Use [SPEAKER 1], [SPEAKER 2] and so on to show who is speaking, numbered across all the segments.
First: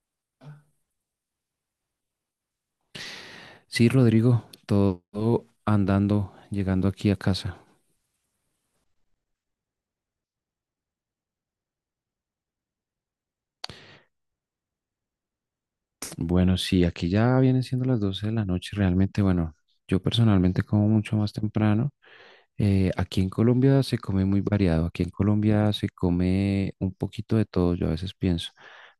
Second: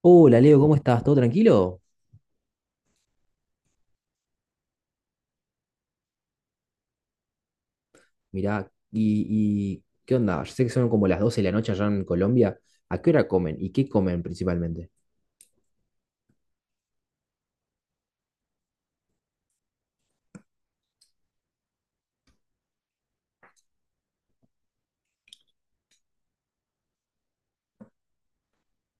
[SPEAKER 1] Hola Leo, ¿cómo estás? ¿Todo tranquilo?
[SPEAKER 2] Sí, Rodrigo, todo andando, llegando aquí a casa.
[SPEAKER 1] Mirá, y ¿qué onda? Yo sé que son como las 12 de la noche allá en Colombia. ¿A qué hora comen? ¿Y qué comen principalmente?
[SPEAKER 2] Bueno, sí, aquí ya vienen siendo las 12 de la noche. Realmente, bueno, yo personalmente como mucho más temprano. Aquí en Colombia se come muy variado. Aquí en Colombia se come un poquito de todo, yo a veces pienso,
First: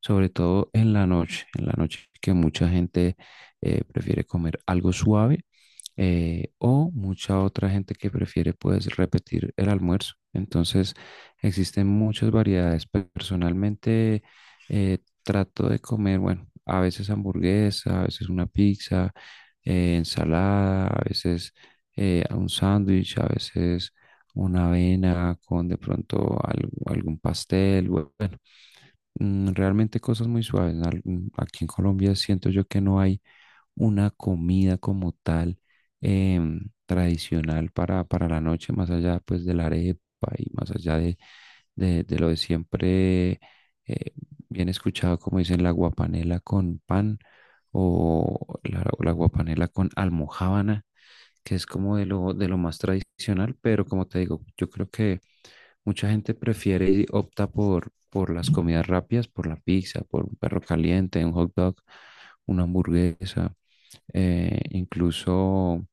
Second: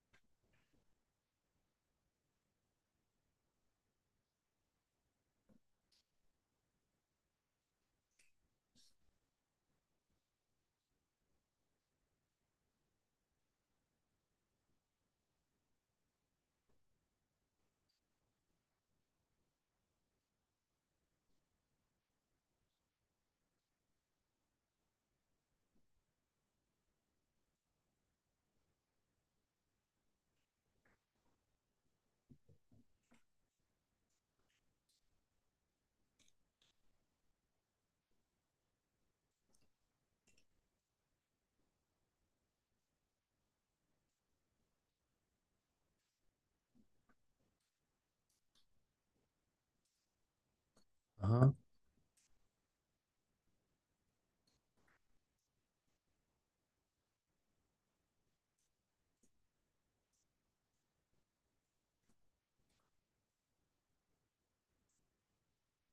[SPEAKER 2] sobre todo en la noche que mucha gente prefiere comer algo suave, o mucha otra gente que prefiere pues repetir el almuerzo. Entonces existen muchas variedades. Personalmente trato de comer, bueno, a veces hamburguesa, a veces una pizza, ensalada, a veces un sándwich, a veces una avena con de pronto algún pastel. Bueno, realmente cosas muy suaves. Aquí en Colombia siento yo que no hay una comida como tal, tradicional para, la noche, más allá pues de la arepa y más allá de, lo de siempre, eh, bien escuchado, como dicen, la guapanela con pan o la guapanela con almojábana,
[SPEAKER 1] Ajá.
[SPEAKER 2] que es como de lo más tradicional, pero como te digo, yo creo que mucha gente prefiere y opta por las comidas rápidas, por la pizza, por un perro caliente, un hot dog, una hamburguesa, incluso.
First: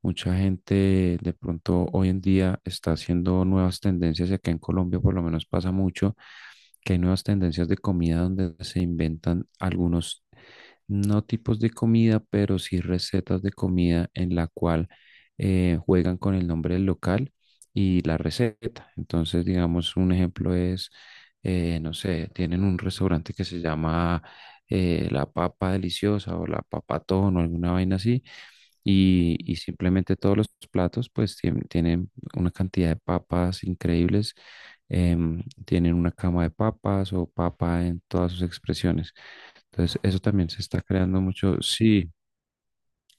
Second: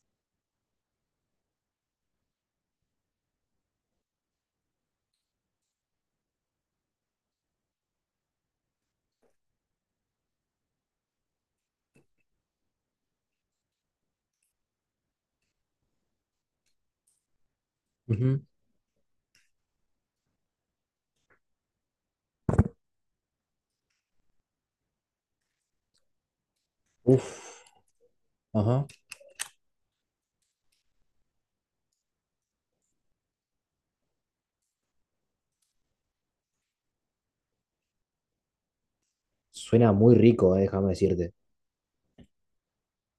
[SPEAKER 2] Mucha gente de pronto hoy en día está haciendo nuevas tendencias y acá en Colombia por lo menos pasa mucho que hay nuevas tendencias de comida donde se inventan algunos, no tipos de comida, pero sí recetas de comida en la cual juegan con el nombre del local y la
[SPEAKER 1] Ujú.
[SPEAKER 2] receta. Entonces, digamos, un ejemplo es, no sé, tienen un restaurante que se llama, La Papa Deliciosa o La Papatón o
[SPEAKER 1] Uf,
[SPEAKER 2] alguna vaina así,
[SPEAKER 1] ajá.
[SPEAKER 2] y simplemente todos los platos pues tienen una cantidad de papas increíbles, tienen una cama de papas o papa en todas sus expresiones.
[SPEAKER 1] Suena
[SPEAKER 2] Entonces
[SPEAKER 1] muy
[SPEAKER 2] eso también
[SPEAKER 1] rico,
[SPEAKER 2] se está
[SPEAKER 1] déjame
[SPEAKER 2] creando
[SPEAKER 1] decirte.
[SPEAKER 2] mucho. Sí,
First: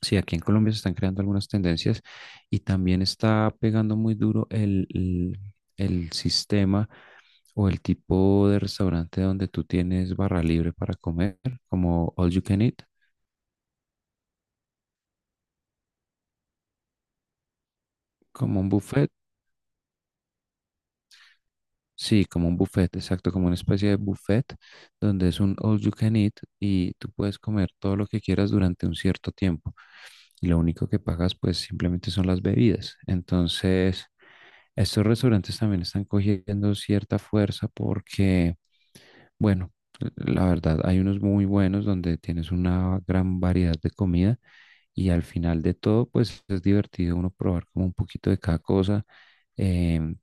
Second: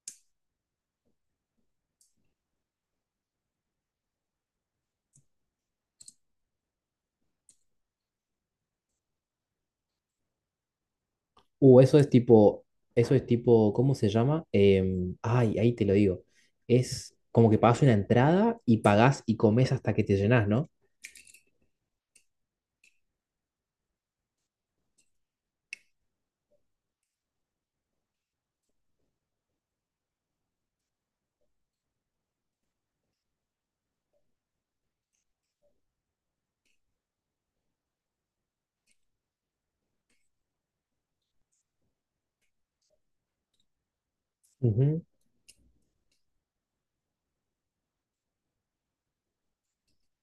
[SPEAKER 2] sí, aquí en Colombia se están creando algunas tendencias y también está pegando muy duro el sistema o el tipo de restaurante donde tú tienes barra libre para comer,
[SPEAKER 1] Uh, eso es
[SPEAKER 2] como all you can
[SPEAKER 1] tipo,
[SPEAKER 2] eat,
[SPEAKER 1] eso es tipo, ¿cómo se llama? Ay, ahí te lo digo. Es como que pagas una entrada
[SPEAKER 2] como un
[SPEAKER 1] y
[SPEAKER 2] buffet.
[SPEAKER 1] pagás y comes hasta que te llenás, ¿no?
[SPEAKER 2] Sí, como un buffet, exacto, como una especie de buffet donde es un all you can eat y tú puedes comer todo lo que quieras durante un cierto tiempo. Y lo único que pagas pues simplemente son las bebidas. Entonces, estos restaurantes también están cogiendo cierta fuerza porque, bueno, la verdad, hay unos muy buenos donde tienes una gran variedad de comida
[SPEAKER 1] Ujú.
[SPEAKER 2] y al final de todo pues es divertido uno probar como un poquito de cada cosa. em,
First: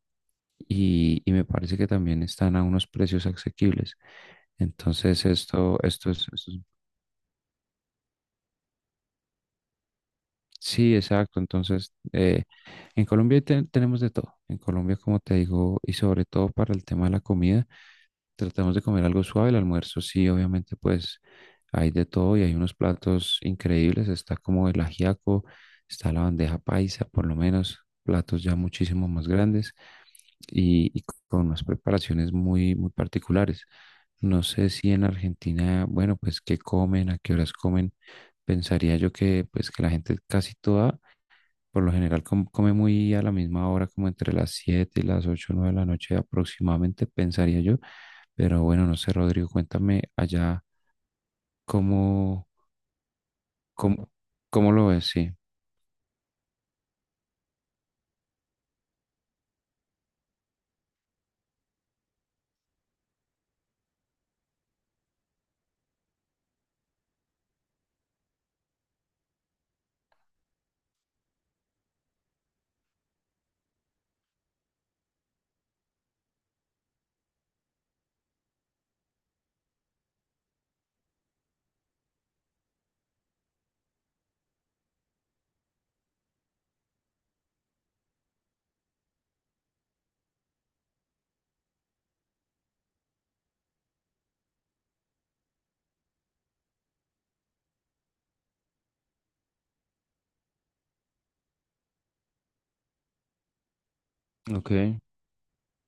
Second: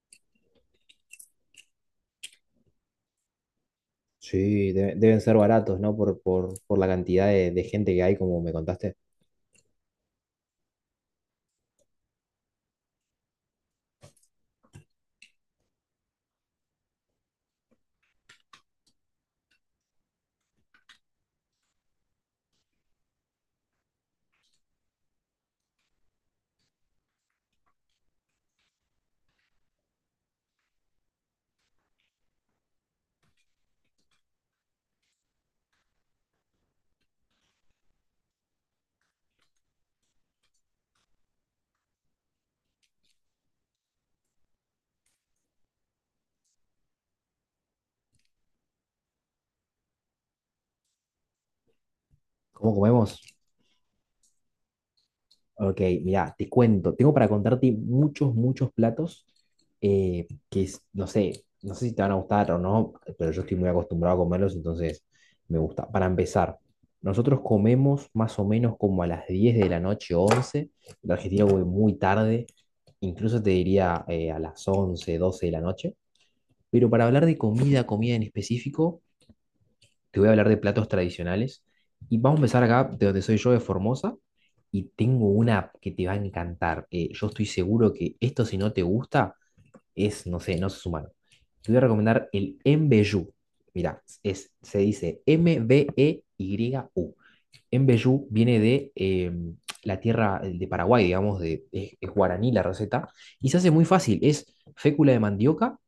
[SPEAKER 2] y, y me parece que también están a unos precios asequibles.
[SPEAKER 1] Sí, deben
[SPEAKER 2] Entonces,
[SPEAKER 1] ser baratos, ¿no? Por, por, por la cantidad de gente que hay, como me contaste.
[SPEAKER 2] sí, exacto. Entonces, en Colombia tenemos de todo. En Colombia, como te digo, y sobre todo para el tema de la comida, tratamos de comer algo suave. El almuerzo, sí, obviamente, pues hay de todo y hay unos platos increíbles. Está como el ajiaco, está la bandeja paisa, por lo menos, platos ya muchísimo más grandes, y con unas preparaciones muy, muy particulares. No sé si en Argentina, bueno, pues qué comen, a qué horas comen. Pensaría yo que pues que la gente casi toda, por lo general, come muy a la misma hora, como entre las 7 y las 8 o 9 de la noche aproximadamente, pensaría yo. Pero bueno, no sé, Rodrigo, cuéntame allá cómo,
[SPEAKER 1] ¿Cómo comemos?
[SPEAKER 2] cómo, cómo lo ves, sí.
[SPEAKER 1] Ok, mira, te cuento, tengo para contarte muchos, muchos platos, no sé si te van a gustar o no, pero yo estoy muy acostumbrado a comerlos, entonces me gusta. Para empezar, nosotros comemos más o menos como a las 10 de la noche, 11. En Argentina voy muy tarde, incluso te diría, a las 11, 12 de la noche, pero para hablar de comida, comida en específico, te voy a hablar de platos tradicionales. Y vamos a empezar acá, de donde soy yo, de Formosa. Y tengo una que te va a encantar. Yo estoy seguro que esto, si no te gusta, es, no sé, no sos humano. Te voy a recomendar el Mbeyu. Mira, es, se dice Mbeyu. Mbeyu viene de, la tierra de Paraguay, digamos, es guaraní la receta. Y se hace muy fácil. Es
[SPEAKER 2] Ok,
[SPEAKER 1] fécula de mandioca,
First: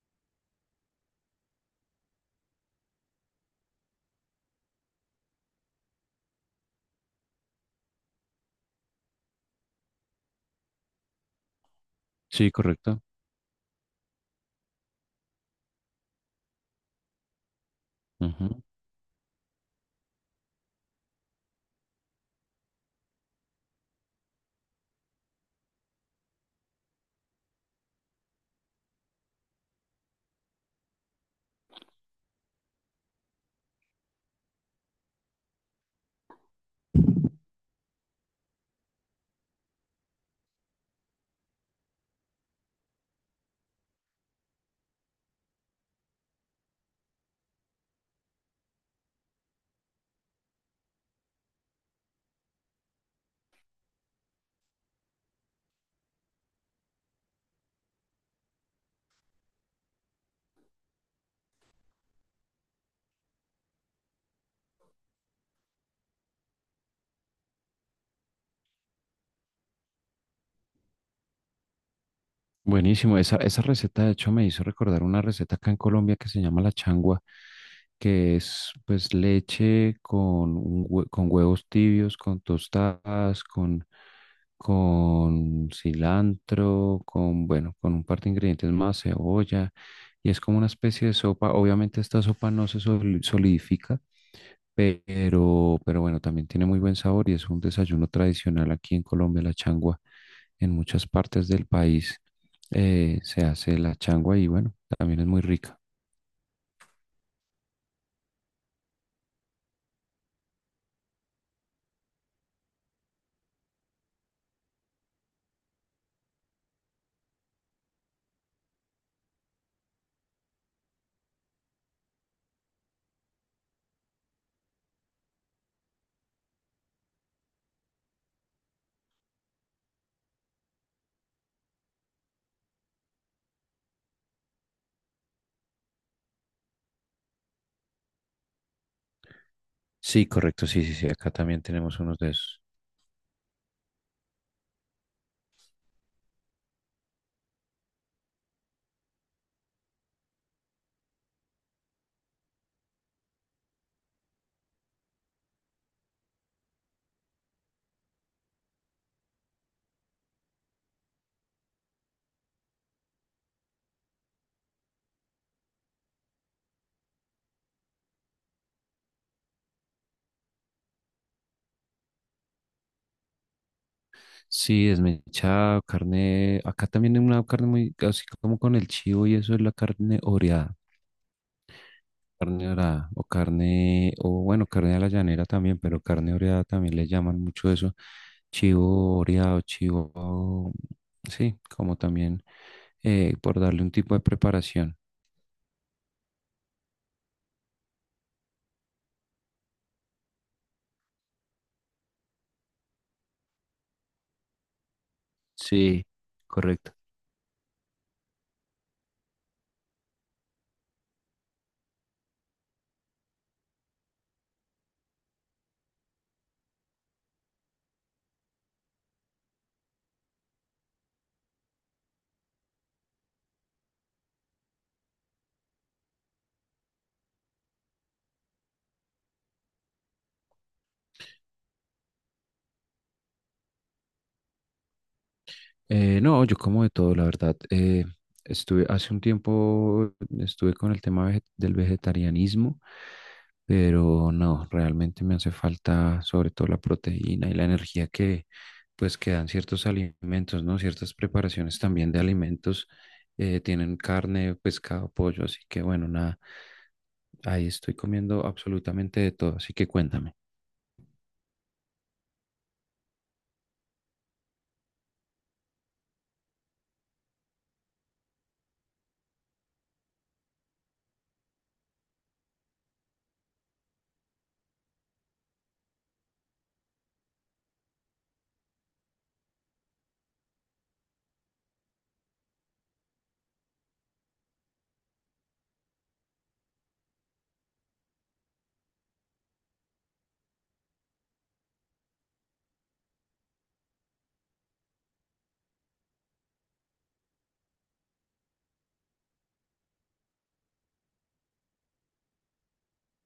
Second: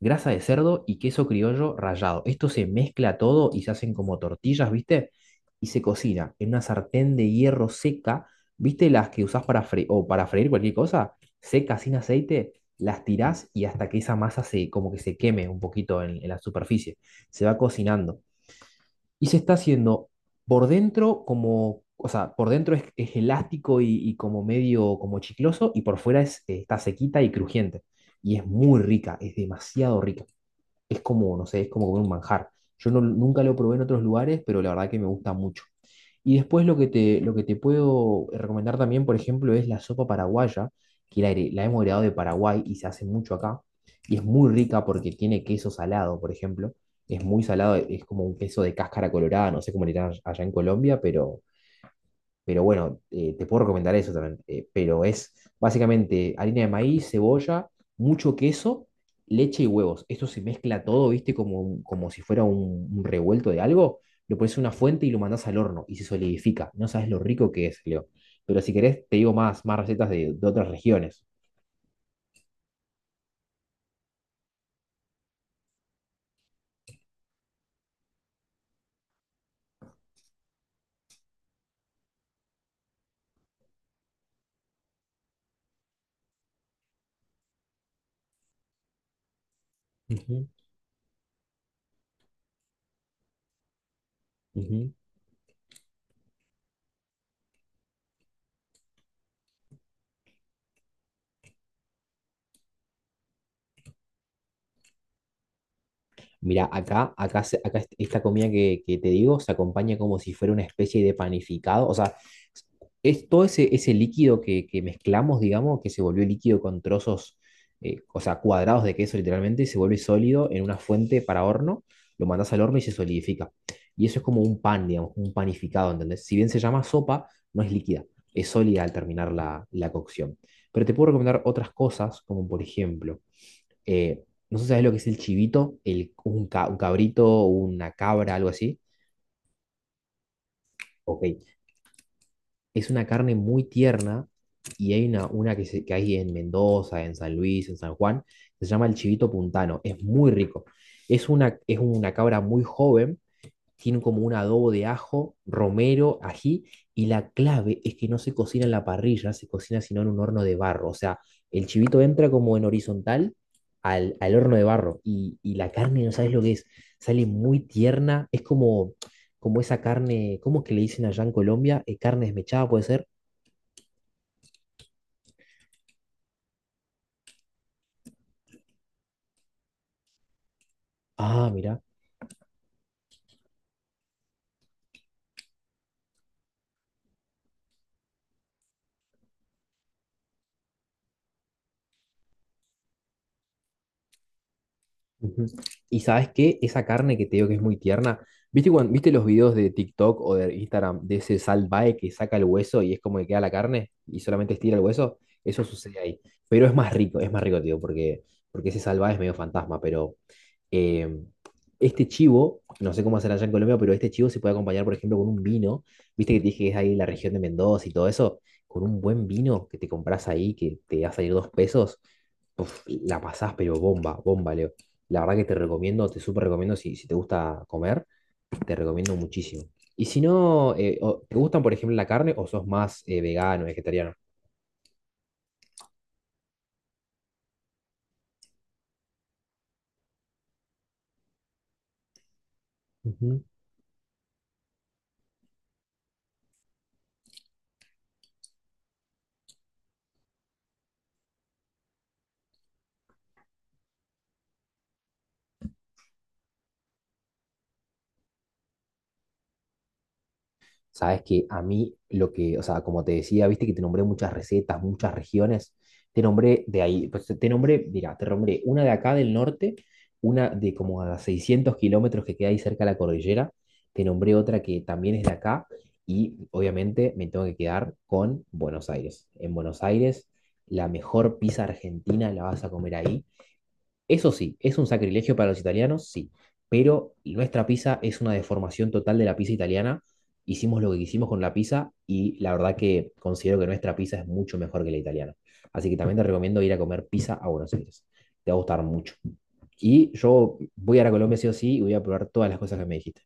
[SPEAKER 1] grasa de cerdo y queso criollo rallado. Esto se mezcla todo y se hacen como tortillas, ¿viste? Y se cocina en una sartén de hierro seca, ¿viste? Las que usás para freír o para freír cualquier cosa, seca, sin
[SPEAKER 2] sí,
[SPEAKER 1] aceite,
[SPEAKER 2] correcto.
[SPEAKER 1] las tirás y hasta que esa masa se como que se queme un poquito en la superficie. Se va cocinando.
[SPEAKER 2] Ujú.
[SPEAKER 1] Y se está haciendo por dentro como, o sea, por dentro es elástico y como medio como chicloso y por fuera está sequita y crujiente. Y es muy rica, es demasiado rica, es como, no sé, es como comer un manjar. Yo no, nunca lo probé en otros lugares, pero la verdad que me gusta mucho. Y después lo que te puedo recomendar también, por ejemplo, es la sopa paraguaya, que la hemos heredado de Paraguay y se hace mucho acá. Y es muy rica porque tiene queso salado, por ejemplo. Es muy salado, es como un queso de cáscara colorada, no sé cómo le dirán allá en Colombia, pero bueno, te puedo recomendar eso también. Pero es básicamente harina de maíz, cebolla, mucho queso, leche y huevos. Esto se mezcla todo, ¿viste? Como, como si fuera un revuelto de algo. Lo pones en una fuente y lo mandás al horno y se solidifica. No sabes lo rico que es, Leo. Pero si querés, te digo más, más recetas de otras regiones.
[SPEAKER 2] Buenísimo, esa receta de hecho me hizo recordar una receta acá en Colombia que se llama la changua, que es pues leche con, con huevos tibios, con tostadas, con cilantro, bueno, con un par de ingredientes más, cebolla, y es
[SPEAKER 1] Ujú,
[SPEAKER 2] como una especie de sopa. Obviamente esta sopa no se solidifica,
[SPEAKER 1] ujú.
[SPEAKER 2] pero bueno, también tiene muy buen sabor y es un desayuno tradicional aquí en Colombia, la changua. En muchas partes del país se hace la changua y bueno, también es muy rica.
[SPEAKER 1] Mira, acá, acá, se- acá est- esta comida que te digo se acompaña como si fuera una especie de panificado. O sea, es todo ese líquido que mezclamos, digamos, que se volvió líquido con trozos, o sea, cuadrados de queso literalmente, se vuelve sólido en una fuente para horno, lo mandas al horno y se solidifica. Y eso es como un pan, digamos, un panificado, ¿entendés? Si bien se llama sopa, no es líquida, es sólida al terminar la cocción. Pero te puedo recomendar otras cosas, como por ejemplo. Eh, no sé si sabes lo que es el chivito, un cabrito, una cabra, algo así.
[SPEAKER 2] Sí, correcto, sí, sí, sí,
[SPEAKER 1] Ok,
[SPEAKER 2] acá también tenemos unos de esos.
[SPEAKER 1] es una carne muy tierna y hay una que hay en Mendoza, en San Luis, en San Juan, que se llama el chivito puntano. Es muy rico. Es una cabra muy joven, tiene como un adobo de ajo, romero, ají, y la clave es que no se cocina en la parrilla, se cocina sino en un horno de barro. O sea, el chivito entra como en horizontal al horno de barro, y la carne, no sabes lo que es, sale muy tierna, es como esa carne, ¿cómo es que le dicen allá en Colombia? Carne desmechada puede ser.
[SPEAKER 2] Sí, desmechado, carne. Acá también hay una carne muy, así como con el chivo y eso es la carne oreada.
[SPEAKER 1] Ah, mira.
[SPEAKER 2] Carne oreada o carne, o bueno, carne a la llanera también, pero carne oreada también le llaman mucho eso. Chivo oreado, chivo, sí, como también por darle un tipo de preparación.
[SPEAKER 1] Ujú. Y sabes qué, esa carne que te digo que es muy tierna, ¿viste los videos de TikTok o de Instagram de ese salvae que saca el hueso y es como que queda la carne y solamente estira el hueso? Eso sucede
[SPEAKER 2] Sí,
[SPEAKER 1] ahí. Pero
[SPEAKER 2] correcto.
[SPEAKER 1] es más rico, tío, porque ese salvae es medio fantasma, pero eh, este chivo, no sé cómo hacer allá en Colombia, pero este chivo se puede acompañar, por ejemplo, con un vino, viste que te dije que es ahí la región de Mendoza y todo eso, con un buen vino que te compras ahí, que te va a salir dos pesos, uf, la pasás, pero bomba, bomba, Leo. La verdad que te recomiendo, te súper recomiendo si te gusta comer, te recomiendo muchísimo. Y si no, ¿te gustan, por ejemplo, la carne o sos más, vegano, vegetariano?
[SPEAKER 2] No, yo como de todo, la verdad. Estuve hace un tiempo, estuve con el tema del vegetarianismo, pero no, realmente me hace falta sobre todo la proteína y la energía que pues que dan ciertos alimentos, ¿no? Ciertas preparaciones también de alimentos tienen carne, pescado, pollo, así que bueno, nada, ahí estoy comiendo absolutamente de todo, así que cuéntame.
[SPEAKER 1] Sabes que a mí o sea, como te decía, viste que te nombré muchas recetas, muchas regiones, te nombré de ahí, pues te nombré, mira, te nombré una de acá del norte, una de como a 600 kilómetros que queda ahí cerca de la cordillera, te nombré otra que también es de acá y obviamente me tengo que quedar con Buenos Aires. En Buenos Aires, la mejor pizza argentina la vas a comer ahí. Eso sí, es un sacrilegio para los italianos, sí, pero nuestra pizza es una deformación total de la pizza italiana. Hicimos lo que quisimos con la pizza y la verdad que considero que nuestra pizza es mucho mejor que la italiana. Así que también te recomiendo ir a comer pizza a Buenos Aires. Te va a gustar mucho. Y yo voy a ir a Colombia sí o sí y voy a probar todas las cosas que me dijiste.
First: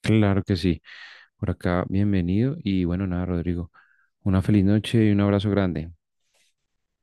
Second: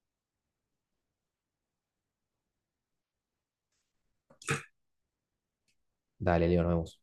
[SPEAKER 2] Claro que sí, por acá. Bienvenido y bueno, nada, Rodrigo. Una feliz noche y un abrazo grande.
[SPEAKER 1] Dale, Leo, nos vemos.